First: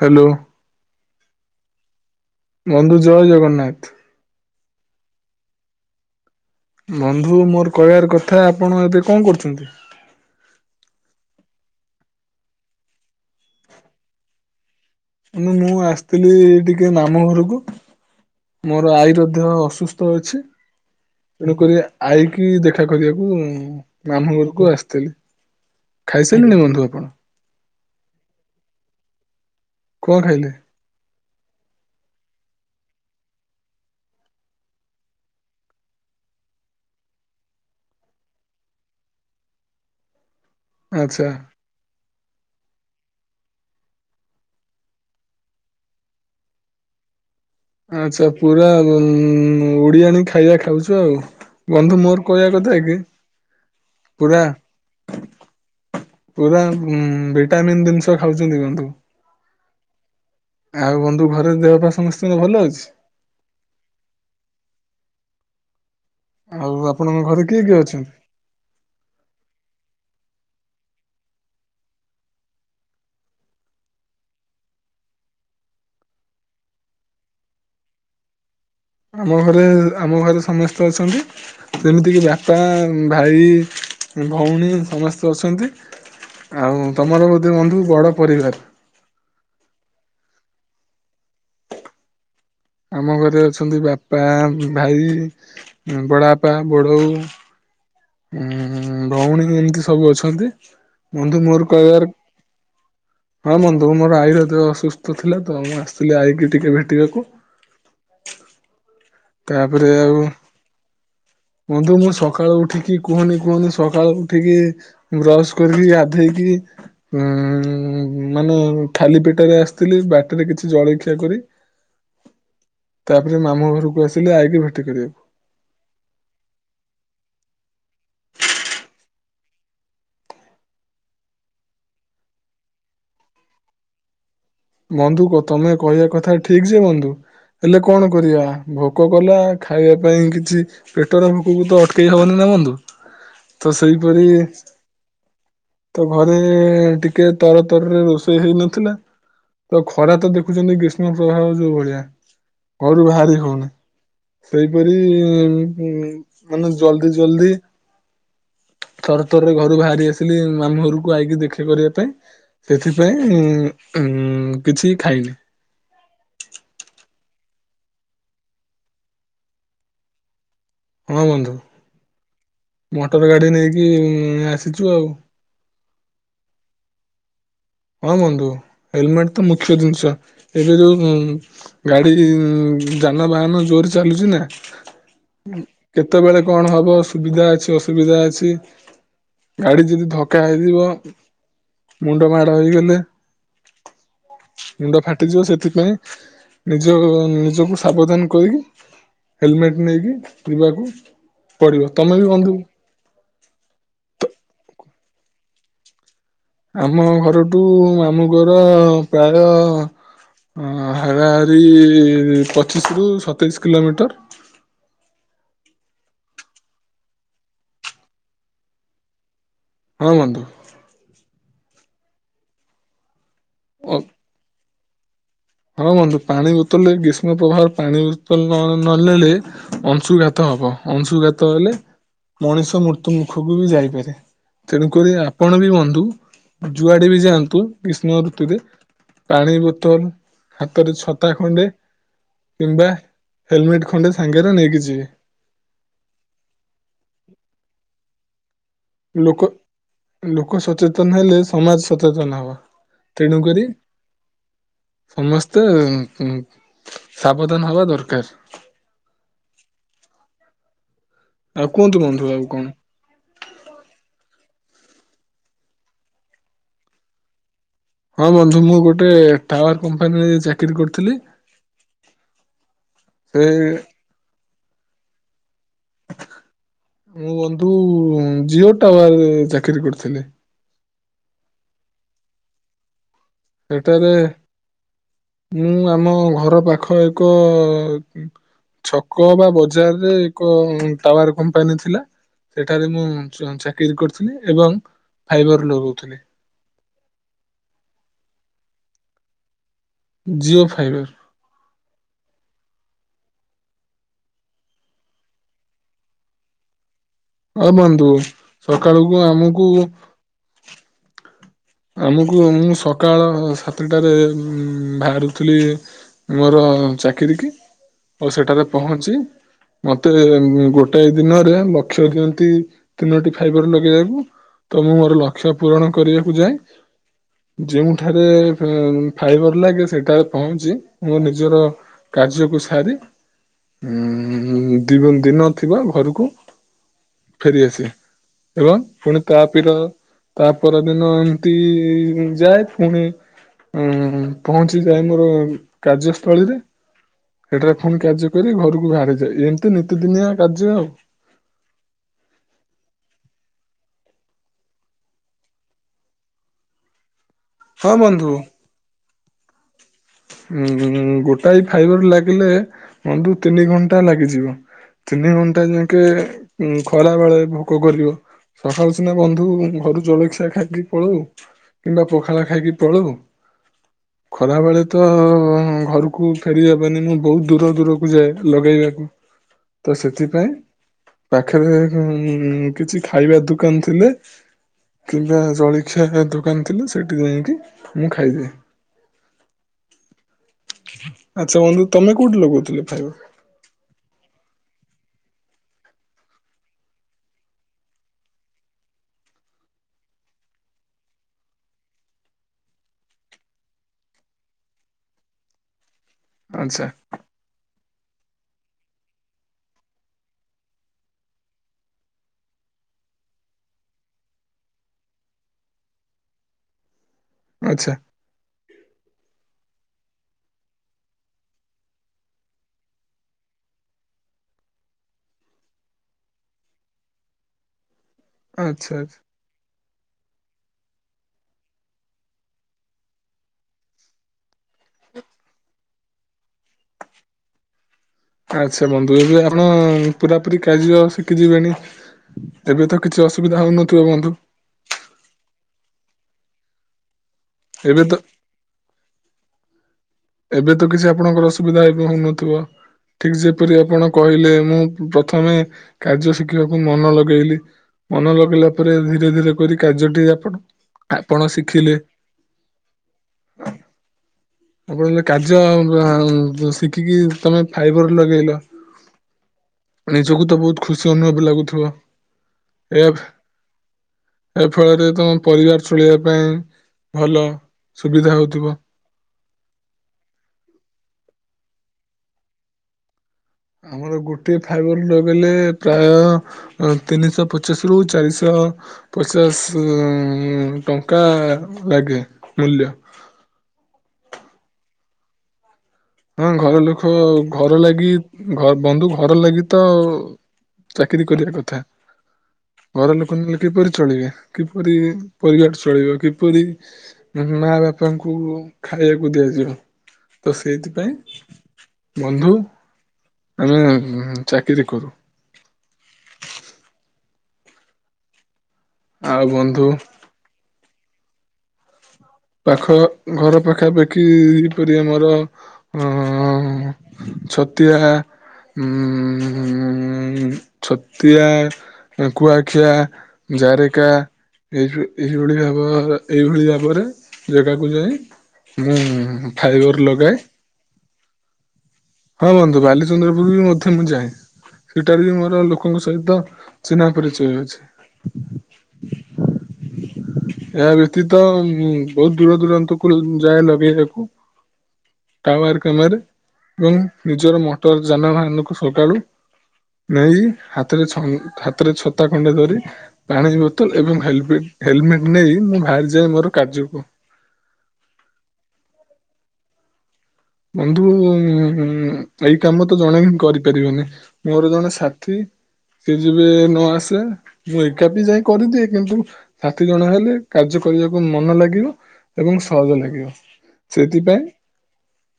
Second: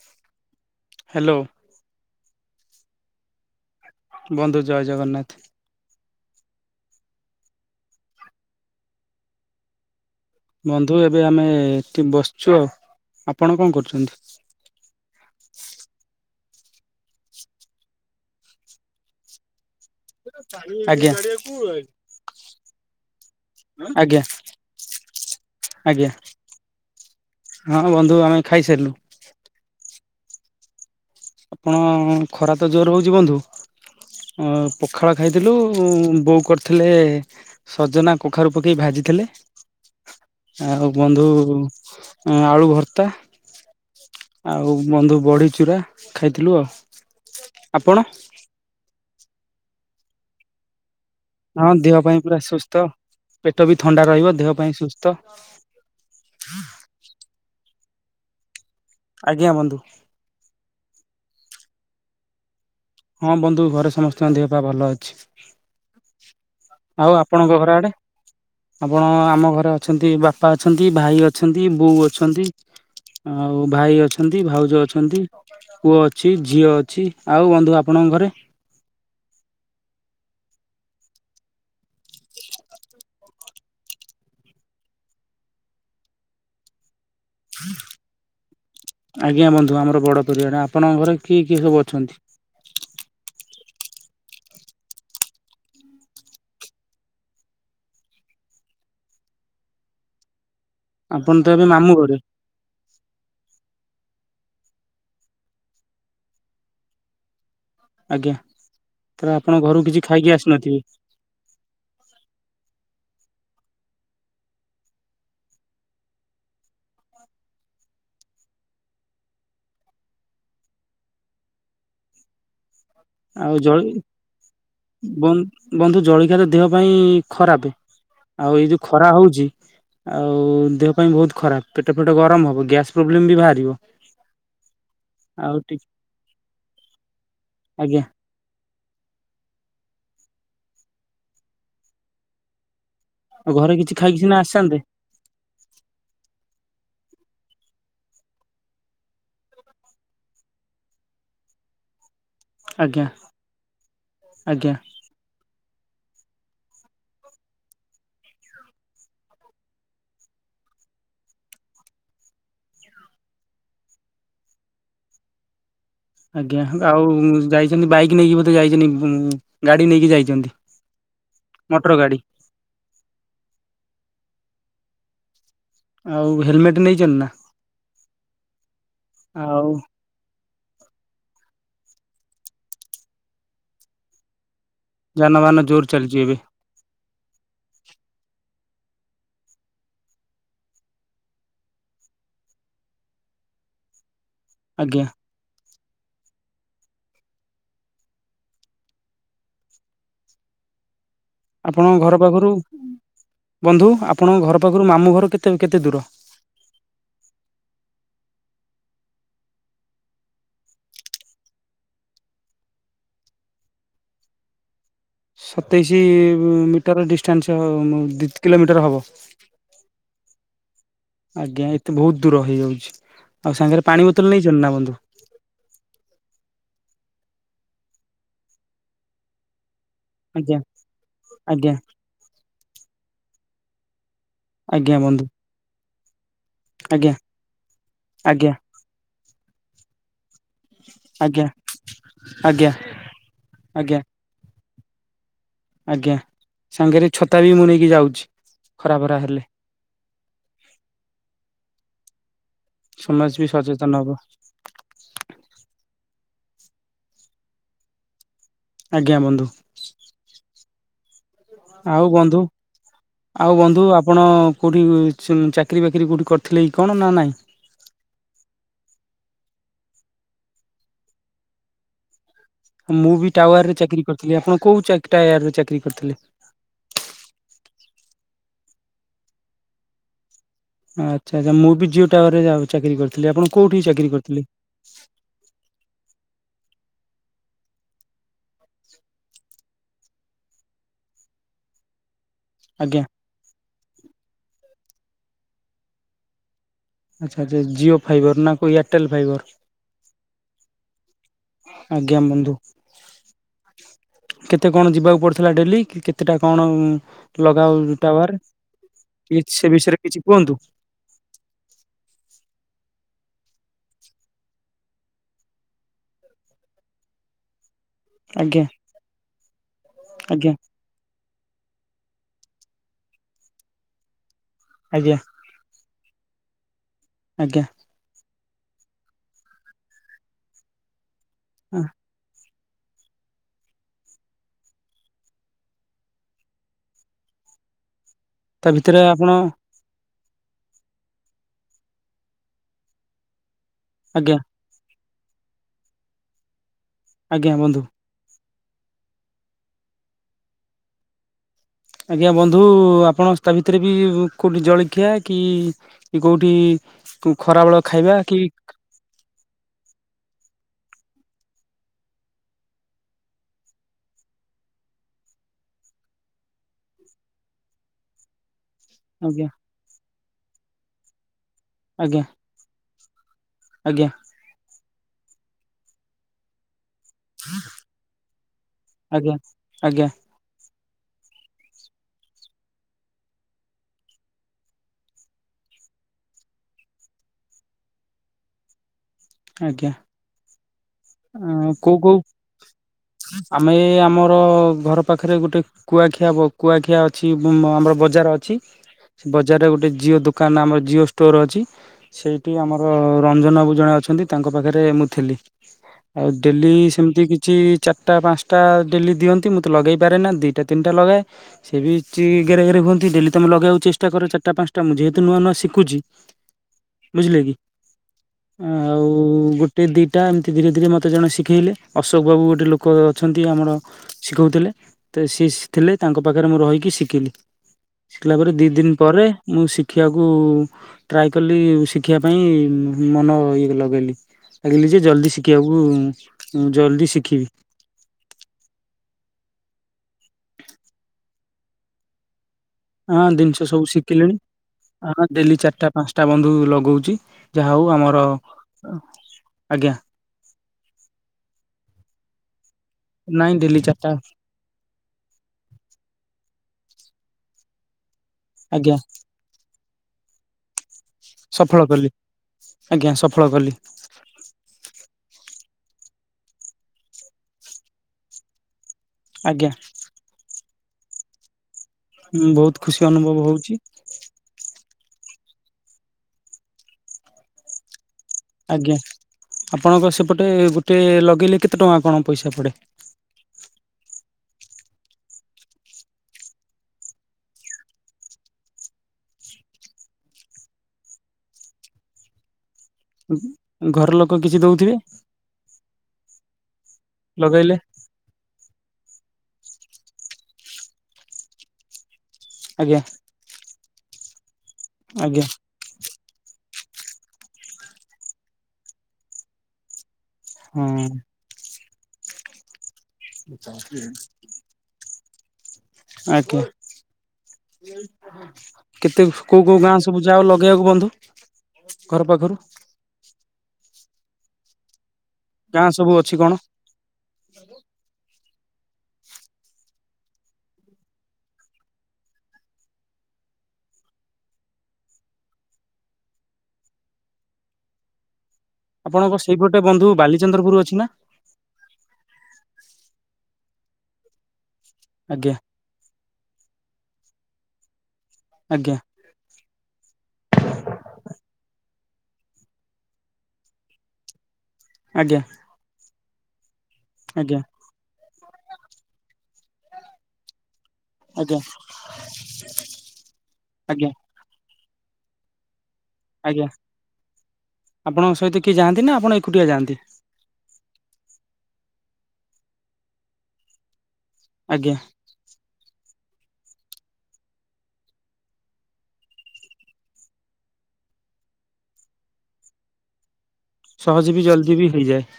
Hello. Hello. ବନ୍ଧୁ ଜୟ ଜଗନ୍ନାଥ। ବନ୍ଧୁ ଜୟ ଜଗନ୍ନାଥ। ବନ୍ଧୁ ମୋର କହିବାର କଥା ଆପଣ ଏବେ କଣ କରୁଛନ୍ତି? ବନ୍ଧୁ ଏବେ ଆମେ ଏଠି ବସିଛୁ ଆଉ ଆପଣ କଣ କରୁଛନ୍ତି? ମୁଁ ମୁଁ ଆସିଥିଲି ଟିକେ ମାମୁଁ ଘରକୁ ମୋର ଆଈର ଦେହ ଅସୁସ୍ଥ ଅଛି। ଆଜ୍ଞା। ତେଣୁକରି ଆଈ କି ଦେଖା କରିବାକୁ ଆଜ୍ଞା ମାମୁଁ ଘରକୁ ଆସିଥିଲି। ଆଜ୍ଞା ଖାଇସାରିଲେଣି ବନ୍ଧୁ ଆପଣ? ହଁ ବନ୍ଧୁ ଆମେ ଖାଇସାରିଲୁ। କଣ ଖାଇଲେ? ଆପଣ ଖରାତ ଜୋର୍ ହଉଛି ବନ୍ଧୁ। ପଖାଳ ଖାଇଥିଲୁ ବୋଉ କରିଥିଲେ ସଜନା କଖାରୁ ପକେଇ ଭାଜିଥିଲେ। ହ [unintelligible] ଆଉ ବନ୍ଧୁ ଆଳୁ ଭର୍ତ୍ତା ଆଉ ବନ୍ଧୁ ବଢ଼ି ଚୁରା ଖାଇଥିଲୁ ଆଉ। ଆପଣ ଆଚ୍ଛା ପୁରା ଓଡିଆଣି ଖାଇବା ଖାଉଚ ଆଉ। ହଁ ବନ୍ଧୁ ଦେହ ମୋର ପାଇଁ ପୁରା କହିବା କଥା ସୁସ୍ଥ କି ପେଟ ବି ଥଣ୍ଡା ରହିବ ପୁରା ଦେହ ପାଇଁ ସୁସ୍ଥ। ପୁରା ଭିଟାମିିନ୍ ଜିନିଷ ଖାଉଚନ୍ତି ବନ୍ଧୁ। ଆଜ୍ଞା ବନ୍ଧୁ। ଆଉ ବନ୍ଧୁ ଘରେ ଦେହ ପା ସମସ୍ତଙ୍କ ଭଲ ଅଛି? ହଁ ବନ୍ଧୁ ଘରେ ସମସ୍ତଙ୍କ ଦେହ ପା ଭଲ ଅଛି। ଆଉ ଆପଣଙ୍କ ଘରେ କିଏ-କିଏ ଅଛନ୍ତି? ଆପଣ ଆମ ଘରେ ଅଛନ୍ତି ବାପା ଅଛନ୍ତି ଭାଇ ଅଛନ୍ତି ବୋଉ ଅଛନ୍ତି ଆଉ ଭାଇ ଅଛନ୍ତି ଭାଉଜ ଅଛନ୍ତି ପୁଅ ଅଛି ଝିଅ ଅଛି, ଆଉ ବନ୍ଧୁ ଆପଣଙ୍କ ଘରେ? ଆମ ଘରେ ଆମ ଘରେ ସମସ୍ତେ ଅଛନ୍ତି। ଯେମ୍ତିକି ବାପା ଭାଇ ଭଉଣୀ ସମସ୍ତେ ଅଛନ୍ତି। ଆଉ ତମର ମଧ୍ୟ ବନ୍ଧୁ ବଡ ପରିବାର? ଆଜ୍ଞା ବନ୍ଧୁ ଆମର ବଡ଼ ପରିବାର, ଆପଣଙ୍କ ଘରେ କିଏ-କିଏ ସବୁ ଅଛନ୍ତି? ଆମ ଘରେ ଅଛନ୍ତି ବାପା ଭାଇ ବଡ଼ ବାପା ବଡ଼ଉ। ଉଁ ଭଉଣୀ ଏମ୍ତି ସବୁ ଅଛନ୍ତି। ଆପଣ ବନ୍ଧୁ ତ ଏବେ ମୋର ମାମୁଁ କହିବାର ଘରେ ହଁ ବନ୍ଧୁ ମୋର ଆଈ ର ଦେହ ଅସୁସ୍ଥ ଥିଲା ତ, ମୁଁ ଆସିଥିଲି ଆଈକି ଟିକେ ଭେଟିବାକୁ। ଆଜ୍ଞା। ତାହେଲେ ଆପଣ ଘରକୁ ତାପରେ କିଛି ଆଉ ଖାଇକି ଆସିନଥିବେ ବନ୍ଧୁ ମୁଁ ସକାଳୁ ଉଠିକି କୁହନି-କୁହନି ସକାଳୁ ଉଠିକି ବ୍ରଶ୍ କରିକି ଗାଧେଇକି ଉଁ ମାନେ ଖାଲି ପେଟରେ ଆସିଥିଲି, ବାଟିରେ କିଛି ଜଳଖିଆ କରି ତାପରେ ଆଉ ମାମୁଁ ଜଳି ଘରକୁ ଆସିଲି, ଆଇକି ଭେଟି କରିବାକୁ। ବନ୍ଧୁ ଜଳଖିଆ ଟା ଦେହ ପାଇଁ ଖରାପେ, ଆଉ ଏଇ ଯୋଉ ଖରା ହଉଚି ଆଉ ଦେହ ପାଇଁ ବହୁତ୍ ଖରାପ୍, ପେଟ ଫେଟ ଗରମ୍ ହବ ଗ୍ୟାସ୍ ପ୍ରୋବ୍ଲେମ ବି ବାହାରିବ। ବନ୍ଧୁ ଆଉ ତମେ କହିବା କଥା ଠିକ ଯେ ବନ୍ଧୁ ହେଲେ ଆଜ୍ଞା କଣ କରିବା? ଭୋକ କଲା ଖାଇବା ପାଇଁ କିଛି ପେଟର ଭୋକକୁ ତ ଅଟକେଇ ହବନି ନା ବନ୍ଧୁ। ଆଉ ଘରେ ତ କିଛି ଖାଇକି ସେଇପରି ସିନା ଆସିଥାନ୍ତେ ତ ଘରେ ଟିକେ ତର ତରରେ ରୋଷେଇ ହେଇନଥିଲା। ତ ଖରା ତ ଦେଖୁଛନ୍ତି ଗ୍ରୀଷ୍ମ ପ୍ରବାହ ଯୋଉ ଭଳିଆ। ଘରୁ ଆଜ୍ଞା ବାହାରି ହଉନି, ଆଜ୍ଞା। ସେଇପରି ମାନେ ଜଲଦି-ଜଲଦି ତର ତରରେ ଘରୁ ବାହାରି ଆସିଲି ମାମୁଁ ଘରକୁ ଆଇକି ଦେଖା କରିବା ପାଇଁ। ସେଥିପାଇଁ ଉଁ କିଛି ଖାଇନି। ଆଜ୍ଞା ଆଉ ଯାଇଚନ୍ତି ବାଇକ୍ ନେଇକି ବୋଧେ ଯାଇଚନ୍ତି ଗାଡି ନେଇକି ଯାଇଚନ୍ତି। ହଁ ବନ୍ଧୁ। ମୋଟର ଗାଡ଼ି। ମୋଟର ଗାଡି ନେଇକି ଆସିଚୁ ଆଉ। ଆଉ ହେଲମେଟ୍ ନେଇଚନ୍ତି ନା? ହଁ ବନ୍ଧୁ ହେଲମେଟ୍ ତ ଆଉ ମୁଖ୍ୟ ଜିନିଷ। ଏବେ ଯୋଉ ଗାଡି ଯାନବାହାନ ଜୋର ଚାଲୁଛି ନା। ଯାନବାହାନ ଜୋର ଚାଲିଛି ଏବେ କେତେବେଳେ କଣ ହବ ସୁବିଧା ଅଛି ଅସୁବିଧା ଅଛି ଗାଡି ଯଦି ଧକ୍କା ହେଇଯିବ। ମୁଣ୍ଡ ମାଡ ହେଇଗଲେ ମୁଣ୍ଡ ଆଜ୍ଞା। ଫାଟ କଟିଯିବ ସେଥିପାଇଁ ନିଜ ନିଜକୁ ସାବଧାନ କରିକି। ହେଲମେଟ ନେଇକି ପିଇିବାକୁ ପଡିବ ଆପଣଙ୍କ ଘର ତମେ ବି ପାଖରୁ ବନ୍ଧୁ ବନ୍ଧୁ ଆପଣଙ୍କ ଘର ପାଖରୁ ମାମୁଁ ଘର କେତେ କେତେ ଦୂର? ଆମ ଘରଠୁ ମାମୁ ଘର ପ୍ରାୟ ହ ହାରାହାରି ପଚିଶ ରରୁ ସତେଇଶ କିଲୋମିଟର। ସତେଇଶ ମିଟର ଡିଷ୍ଟାନ୍ସ କିଲୋମିଟର ହବ। ହଁ ବନ୍ଧୁ। ଆଜ୍ଞା ଏତେ ବହୁତ ଦୂର ହେଇଯାଉଛି ଆଉ ସାଙ୍ଗରେ ପାଣି ବୋତଲ ନେଇଛନ୍ତି ନା ବନ୍ଧୁ? ହ ବନ୍ଧୁ ପାଣି ବୋତଲରେ ଗ୍ରୀଷ୍ମ ପ୍ରଭାର ପାଣି ବୋତଲ ନ ନେଲେ। ଅଂଶୁଘାତ ଆଜ୍ଞା ହବ ଅଂଶୁଘାତ ହେଲେ ଆଜ୍ଞା ମଣିଷ ମୃତ୍ୟୁ ମୁଖକୁ ବି ଯାଇପାରେ। ଆଜ୍ଞା ତେଣୁକରି ବନ୍ଧୁ ଆପଣ ବି ବନ୍ଧୁ ଯୁଆଡେ ଆଜ୍ଞା ବି ଯାଆନ୍ତୁ ଗ୍ରୀଷ୍ଣ ଆଜ୍ଞା ଋତୁରେ ପାଣି ବୋତଲ ହାତରେ ଛତା ଆଜ୍ଞା ଖଣ୍ଡେ ଆଜ୍ଞା କିମ୍ବା ହେଲମେଟ ଆଜ୍ଞା ଖଣ୍ଡେ ସାଙ୍ଗରେ ନେଇକି ଯିବ। ଆଜ୍ଞା ସାଙ୍ଗରେ ଛତା ବି ମୁଁ ନେଇକି ଯାଉଛି। ଖରା ଫରା ହେଲେ ଲୋକ ଲୋକ ସଚେତନ ହେଲେ ସମାଜ ସଚେତନ ହବ। ସମାଜ ବି ତେଣୁକରି ସଚେତନ ହବ। ସମସ୍ତେ ସାବଧାନ ହବା ଦରକାର। ଆଜ୍ଞା ବନ୍ଧୁ। ଆଉ ବନ୍ଧୁ ଆଉ ବନ୍ଧୁ ଆପଣ କେଉଁଠି ଚାକିରିୀ ବାକିରି କେଉଁଠି କରିଥିଲେ କଣ ନା ନାହିଁ? ହଁ ବନ୍ଧୁ ମୁଁ ଗୋଟେ ଟାୱାର କମ୍ପାନୀରେ ଚାକିରି କରିଥିଲି ମୁଁ ବି ସେ ଟାୱାର ରେ ଚାକିରି କରିଥିଲି ଆପଣ କୋଉ ଟାୟାର ରେ ଚାକିରି କରିଥିଲେ? ମୁଁ ବନ୍ଧୁ ଜିଓ ଟାୱାର ଚାକିରି କରିଥିଲି। ଆଚ୍ଛା ଆଚ୍ଛା ମୁଁ ବି ଜିଓ ଟାୱାରରେ ଚାକିରି କରିଥିଲି ଆପଣ କୋଉଠି ଚାକିରି ସେଠାରେ କରିଥିଲେ ମୁଁ ଆମ ଘର ପାଖ ଏକ ଛକ ବା ବଜାରରେ ଏକ ଟାୱାର କମ୍ପାନୀ ଥିଲା। ସେଠାରେ ଆଜ୍ଞା? ମୁଁ ଚାକିରି କରିଥିଲି ଏବଂ ଫାଇବର ଲଗଉଥିଲି। ଆଚ୍ଛାା ଜିଓ ଫାଇବର ନା କ ଏୟାରଟେଲ ଫାଇବର? ଜିଓ ଫାଇବର୍। ଆଜ୍ଞା ବନ୍ଧୁ। କେତେ କଣ ଯିବାକୁ ପଡିଥିଲା ଡେଲି କେତେଟା କଣ? ହଁ ଲଗାଉ ବନ୍ଧୁ ଟାୱାର ସକାଳକୁ କି ଆମକୁ ସେ ବିଷୟରେ କିଛି କୁହନ୍ତୁ ଆମକୁ ମୁଁ ସକାଳ ସାତଟାରେ ବାହାରୁଥିଲି ମୋର ଚାକିର କି ଆଉ ସେଠାରେ ଆଜ୍ଞା ପହଞ୍ଚି ମତେ ଆଜ୍ଞା ଗୋଟେ ଗୋଟେ ଦିନରେ ଲକ୍ଷ୍ୟ ଦିଅନ୍ତି ତିନୋଟି ଫାଇବର ଲଗେଇଦକୁ ତ ମୁଁ ଆଜ୍ଞା ମୋର ଶିକ୍ଷା ପୂରଣ କରିବାକୁ ଯାଏଁ। ଆଜ୍ଞା। ଯେଉଁଠାରେ ଫାଇବର ଲାଗେ ସେଠାରେ ପହଞ୍ଚି ମୋ ନିଜର କାର୍ଯ୍ୟକୁ ସାରି ଉ ଦ ଦିନ ଥିବା ଘରକୁ ଫେରିଆସେ। ତା ଏବଂ ଭିତରେ ପୁଣି ଆପଣ ତାପିର ତା ପରଦିନ ଯାଏ ପୁଣି ଉ ଆଜ୍ଞା ପହଞ୍ଚି ଜି ଯାଇ ମୋର କାର୍ଯ୍ୟସ୍ଥଳୀରେ ଆଜ୍ଞା ସେଠାରେ ବନ୍ଧୁ ପୁଣି କଯ୍ୟ କରି ଘରକୁ ବାହାରିଯାଏ ଏମିତି ନିତିଦିନିଆ କାର୍ଯ୍ୟ ଆଉ। ଆଜ୍ଞା ବନ୍ଧୁ ଆପଣ ତା ଭିତରେ ବି କୋଉଠି ଜଳଖିଆ କି କି କୋଉଠି ଖରାବେଳ ହଁ ଖାଇବା ବନ୍ଧୁ କି ଉଁ ଗୋଟାଏ ଫାଇବର ଲାଗିଲେ ମୁ ତିନି ଘଣ୍ଟା ଲାଗିଯିବ। ତିନି ଘଣ୍ଟା ଯାଙ୍କେ ଖରା ବେଳେ ଭୋକ କରିବ। ସକାଳୁ ସିନା ବନ୍ଧୁ ଆଜ୍ଞା ଘରୁ ଜଳଖିଆ ଖାଇ ଦେଇ ପଳଉ କିମ୍ବା ଆଜ୍ଞା ପଖାଳ ଖାଇକି ପଳଉ ଆଜ୍ଞା ଖରା ବେଳେ ତ ଘରକୁ ଫେରିବା ପାଇଁ ମୁଁ ବୋହୁତ୍ ଦୂର ଦୂରକୁ ଯାଏ ଲଗେଇବାକୁ ଆଜ୍ଞା ତ ଆଜ୍ଞା ସେଥିପାଇଁ ପାଖରେ କିଛି ଖାଇବା ଦୋକାନ ଥିଲେ କିମ୍ବା ଜଳଖିଆ ଦୋକାନ ଥିଲା ସେଇଠି ଯାଇକି ମୁଁ ଖାଇଦିଏ। ଆଜ୍ଞା। ଆଚ୍ଛା ଅ ବନ୍ଧୁ କୋଉ କୋଉ ତମେ କୋଉଠି ଲଗଉଥିଲ ଫାଇବା? ଆମେ ଆମର ଘର ପାଖରେ ଗୋଟେ କୁଆଖିଆ କୁଆଖିଆ ଅଛି ଆମର ବଜାର ଅଛି। ସେ ବଜାରରେ ଗୋଟେ ଜିଓ ଦୋକାନ ଆମର ଜିଓ ଷ୍ଟୋର ଅଛି। ସେଇଠି ଆମର ରଞ୍ଜନ ବାବୁ ଜଣେ ଅଛନ୍ତି। ତାଙ୍କ ପାଖରେ ମୁଁ ଥିଲି। ଆଉ ଡେଲି ଆଚ୍ଛା ସେମିତି କିଛି ଚାରିଟା ପାଞ୍ଚଟା ଡେଲି ଦିଅନ୍ତି ମୁଁ ତ ଲଗାଇପାରେ ନା ଦୁଇଟା ତିନିଟା ଲଗାଏ। ସିଏ ବି କିଛି ଗେରେ, ଗେରେ ହୁଅନ୍ତି ଡେଲି ତମେ ଲଗେଇବାକୁ ଚେଷ୍ଟ କର ଚାରିଟା ପାଞ୍ଚଟା। ଯେହେତୁ ମୁଁ ନୂଆ, ନୂଆ ଶିଖୁଛି [inaudible] ବୁଝିଲେ କି ଆଚ୍ଛା ଆଉ ଗୋଟେ ଦିଟା ଏମିତି ଧୀରେ ଧୀରେ ମୋତେ ଜଣେ ଶିଖେଇଲେ ଅଶୋକ ବାବୁ ଗୋଟେ ଲୋକ ଅଛନ୍ତି ଆମର ଶିଖଉଥିଲେ, ତ ସିଏ ଥିଲେ ତାଙ୍କ ପାଖରେ ମୁଁ ରହିକି ଶିଖିଲି। ଶିଖିଲା ପରେ ଦି ଦିନ ଆଚ୍ଛା ଆଚ୍ଛା। ପରେ ମୁଁ ଶିଖିବାକୁ ଟ୍ରାଏ କଲି ଶିଖିବା ପାଇଁ ମନ ଲଗେଇଲି, ଲଗିଲି ଯେ ଜଲଦି ଶିଖିବାକୁ ଜଲ୍ଦି ଶିଖିବି। ଆଚ୍ଛା ବନ୍ଧୁ, ଏ ଆପଣ ପୁରାପୁରି କାଯ୍ୟ ଶିଖି ଯିବେଣି? ଏବେ ତ କିଛି ଅସୁବିଧା ଜିନିଷ ସବୁ ହଉନଥିବ ଶିଖିଲିଣି ବନ୍ଧୁ? ହଁ ଡେଲି ଚାରିଟା ପାଞ୍ଚଟା ବନ୍ଧୁ ଲଗଉଛି, ଯାହା ହଉ ଏବେ ତ ଆମର ହ ଆଜ୍ଞା। ଏବେ ତ କିଛି ଆପଣଙ୍କର ଅସୁବିଧା ଏବେ ହଉନଥିବ ଠିକ୍ ନାଇଁ ଯେପରି ଡେଲି ଆପଣ ଚାରିଟା କହିଲେ ମୁଁ ପ୍ରଥମେ କାର୍ଯ୍ୟ ଶିଖିବାକୁ ମନ ଲଗେଇଲି। ମନ ଲଗେଇଲା ଆଜ୍ଞା ପରେ ଧୀରେ ଧୀରେ କରି କାର୍ଯ ଟି ଆପଣ ଆପଣ ସଫଳ ଶିଖିଲେ। କଲି। ଆଜ୍ଞା ସଫଳ କଲି। ଆପଣ କାର୍ଯ ଶିଖିକି ତମେ ଫାଇବର ଲଗେଇଲ। ଆଜ୍ଞା। ନିଜକୁ ତ ବୋହୁତ୍ ଖୁସି ଅନୁଭବ ଲାଗୁଥିବ। ହଁ ବୋହୁତ୍ ଖୁସି ଅନୁଭବ ହଉଛି। ଏ ଫଳରେ ତମ ପରିବାର ଚଳେଇବା ପାଇଁ ଭଲ ସୁବିଧା ହଉଥିବ। ଆଜ୍ଞା ଆପଣଙ୍କ ସେପଟେ ଗୋଟେ ଲଗେଇଲେ କେତେ ଟଙ୍କା କଣ ପଇସା ପଡେ? ଆମର ଗୋଟିଏ ଫାଇବର ଲଗେଇଲେ ପ୍ରାୟ ତିନିଶହ ପଚାଶ ରୁ ଚାରିଶହ ପଚାଶ ଟଙ୍କା ଲାଗେ ମୂଲ୍ୟ। ଘର ଲୋକ କିଛି ଦଉଥିବେ। ହଁ ଘର ଲୋକ ଲଗେଇଲେ ଘର ଲାଗି ଘ ବନ୍ଧୁ ଘର ଲାଗି ତ ଚାକିରି କରିବା କଥା ଆଜ୍ଞା ଘର ଲୋକ ଲୋକ ନଲେ କିପରି ଚଳିବେ କିପରି ଆଜ୍ଞା ପରିବାର ଚଳିବ କିପରି ମା ବାପାଙ୍କୁ ଖାଇବାକୁ ଦିଆଯିବ। ତ ହଁ ସେଇଥିପାଇଁ ବନ୍ଧୁ ଆମେ ଚାକିରି କରୁ। ଆଜ୍ଞା କେତେ ଆଉ କୋଉ କୋଉ ବନ୍ଧୁ ଗାଁ ସବୁ ଯାଅ ଲଗେଇବାକୁ ବନ୍ଧୁ ଘର ପାଖରୁ? ପାଖ ଘର ପାଖାପାଖି ଏହିପରି ଆମର ଗାଁ ଅ ସବୁ ଅଛି କଣ? ଛତିଆ ଉ ଛତିଆ। କୁଆଖିଆ ଜାରେକା ଏ ଏଇଭଳି ଭାବ ଏଇଭଳି ଭାବରେ ଜାଗାକୁ ଯାଇ ମୁଁ ଆପଣଙ୍କ ସେଇପଟେ ଫାଇବର ବନ୍ଧୁ ଲଗାଏ। ବାଲିଚନ୍ଦ୍ରପୁର ଅଛି ନା ହଁ ବନ୍ଧୁ ବାଲିଚନ୍ଦ୍ରପୁର ବି ମଧ୍ୟ ମୁଁ ଯାଏ ସେଟାରେ ବି ଆଜ୍ଞା ମୋର ଲ ଲୋକଙ୍କ ସହିତ ଚିହ୍ନା ପରିଚୟ ବି ଅଛି। ଆଜ୍ଞା। ଏହା ବ୍ୟତୀତ ଉ ବହୁତ ଦୂର ଦୂରାନ୍ତକୁ ଯାଏ ଲଗେଇବାକୁ। ଆଜ୍ଞା। [unintelligible] ଏବଂ ନିଜର ଆଜ୍ଞା ମଟର ଯାନବାହାନ କୁ ସକାଳୁ ନେଇ ହାତରେ ଛ ଆଜ୍ଞା ହାତରେ ଛତା କଣ୍ଡେ ଧରି ପାଣି ବୋତଲ ଆଜ୍ଞା ଏବଂ ହେଲମେଟ ହେଲମେଟ ନେଇ ମୁଁ ବାହାରି ଯାଏ ମୋର ଆଜ୍ଞା କାର୍ଯ୍ୟକୁ। ଆପଣଙ୍କ ସହିତ କିଏ ଯାଆନ୍ତି ନା ଆପଣ ଏକୁଟିଆ ଯାଆନ୍ତି? ବନ୍ଧୁ ଏଇ କାମ ତ ଜଣେ ହିଁ କରିପାରିବେନି। ମୋର ଜଣେ ଆଜ୍ଞା ସାଥି। ସିଏ ଯିବେ ନ ଆସେ ମୁଁ ଏକାପି ଯାଇ କରିଦିଏ କିନ୍ତୁ ସାଥି ଜଣେ ହେଲେ କାର୍ଯ୍ୟ କରିବାକୁ ମନ ଲାଗିବ ଏବଂ ସହଜ ଲାଗିବ। ସହଜ ବି ଜଲଦି ବି ହେଇଯାଏ।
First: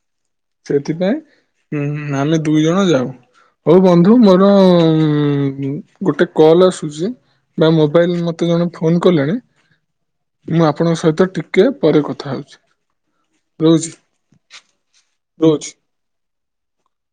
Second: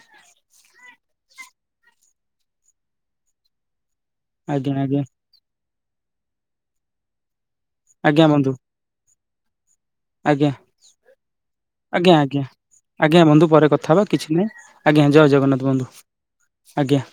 ସେଥିପାଇଁଁ ଉଁ ଆମେ ଦୁଇ ଜଣ ଯାଉ। ହଉ ବନ୍ଧୁ ମୋର ଆଜ୍ଞା ଆଜ୍ଞା ଉ ଗୋଟେ କଲ ଆସୁଛି। ବା ମୋବାଇଲ ଆଜ୍ଞା ମତେ ବନ୍ଧୁ ଜଣେ ଫୋନ କଲେଣି। ଆଜ୍ଞା ମୁଁ ଆପଣଙ୍କ ସହିତ ଟିକେ ପରେ ଆଜ୍ଞା କଥା ଆଜ୍ଞା ହଉଛି। ଆଜ୍ଞା ବନ୍ଧୁ ପରେ ରହୁଛି କଥା ହେବା କିଛି ନାହିଁ ଆଜ୍ଞା ଜୟ ଜଗନ୍ନାଥ ରହୁଛି। ବନ୍ଧୁ ଆଜ୍ଞା।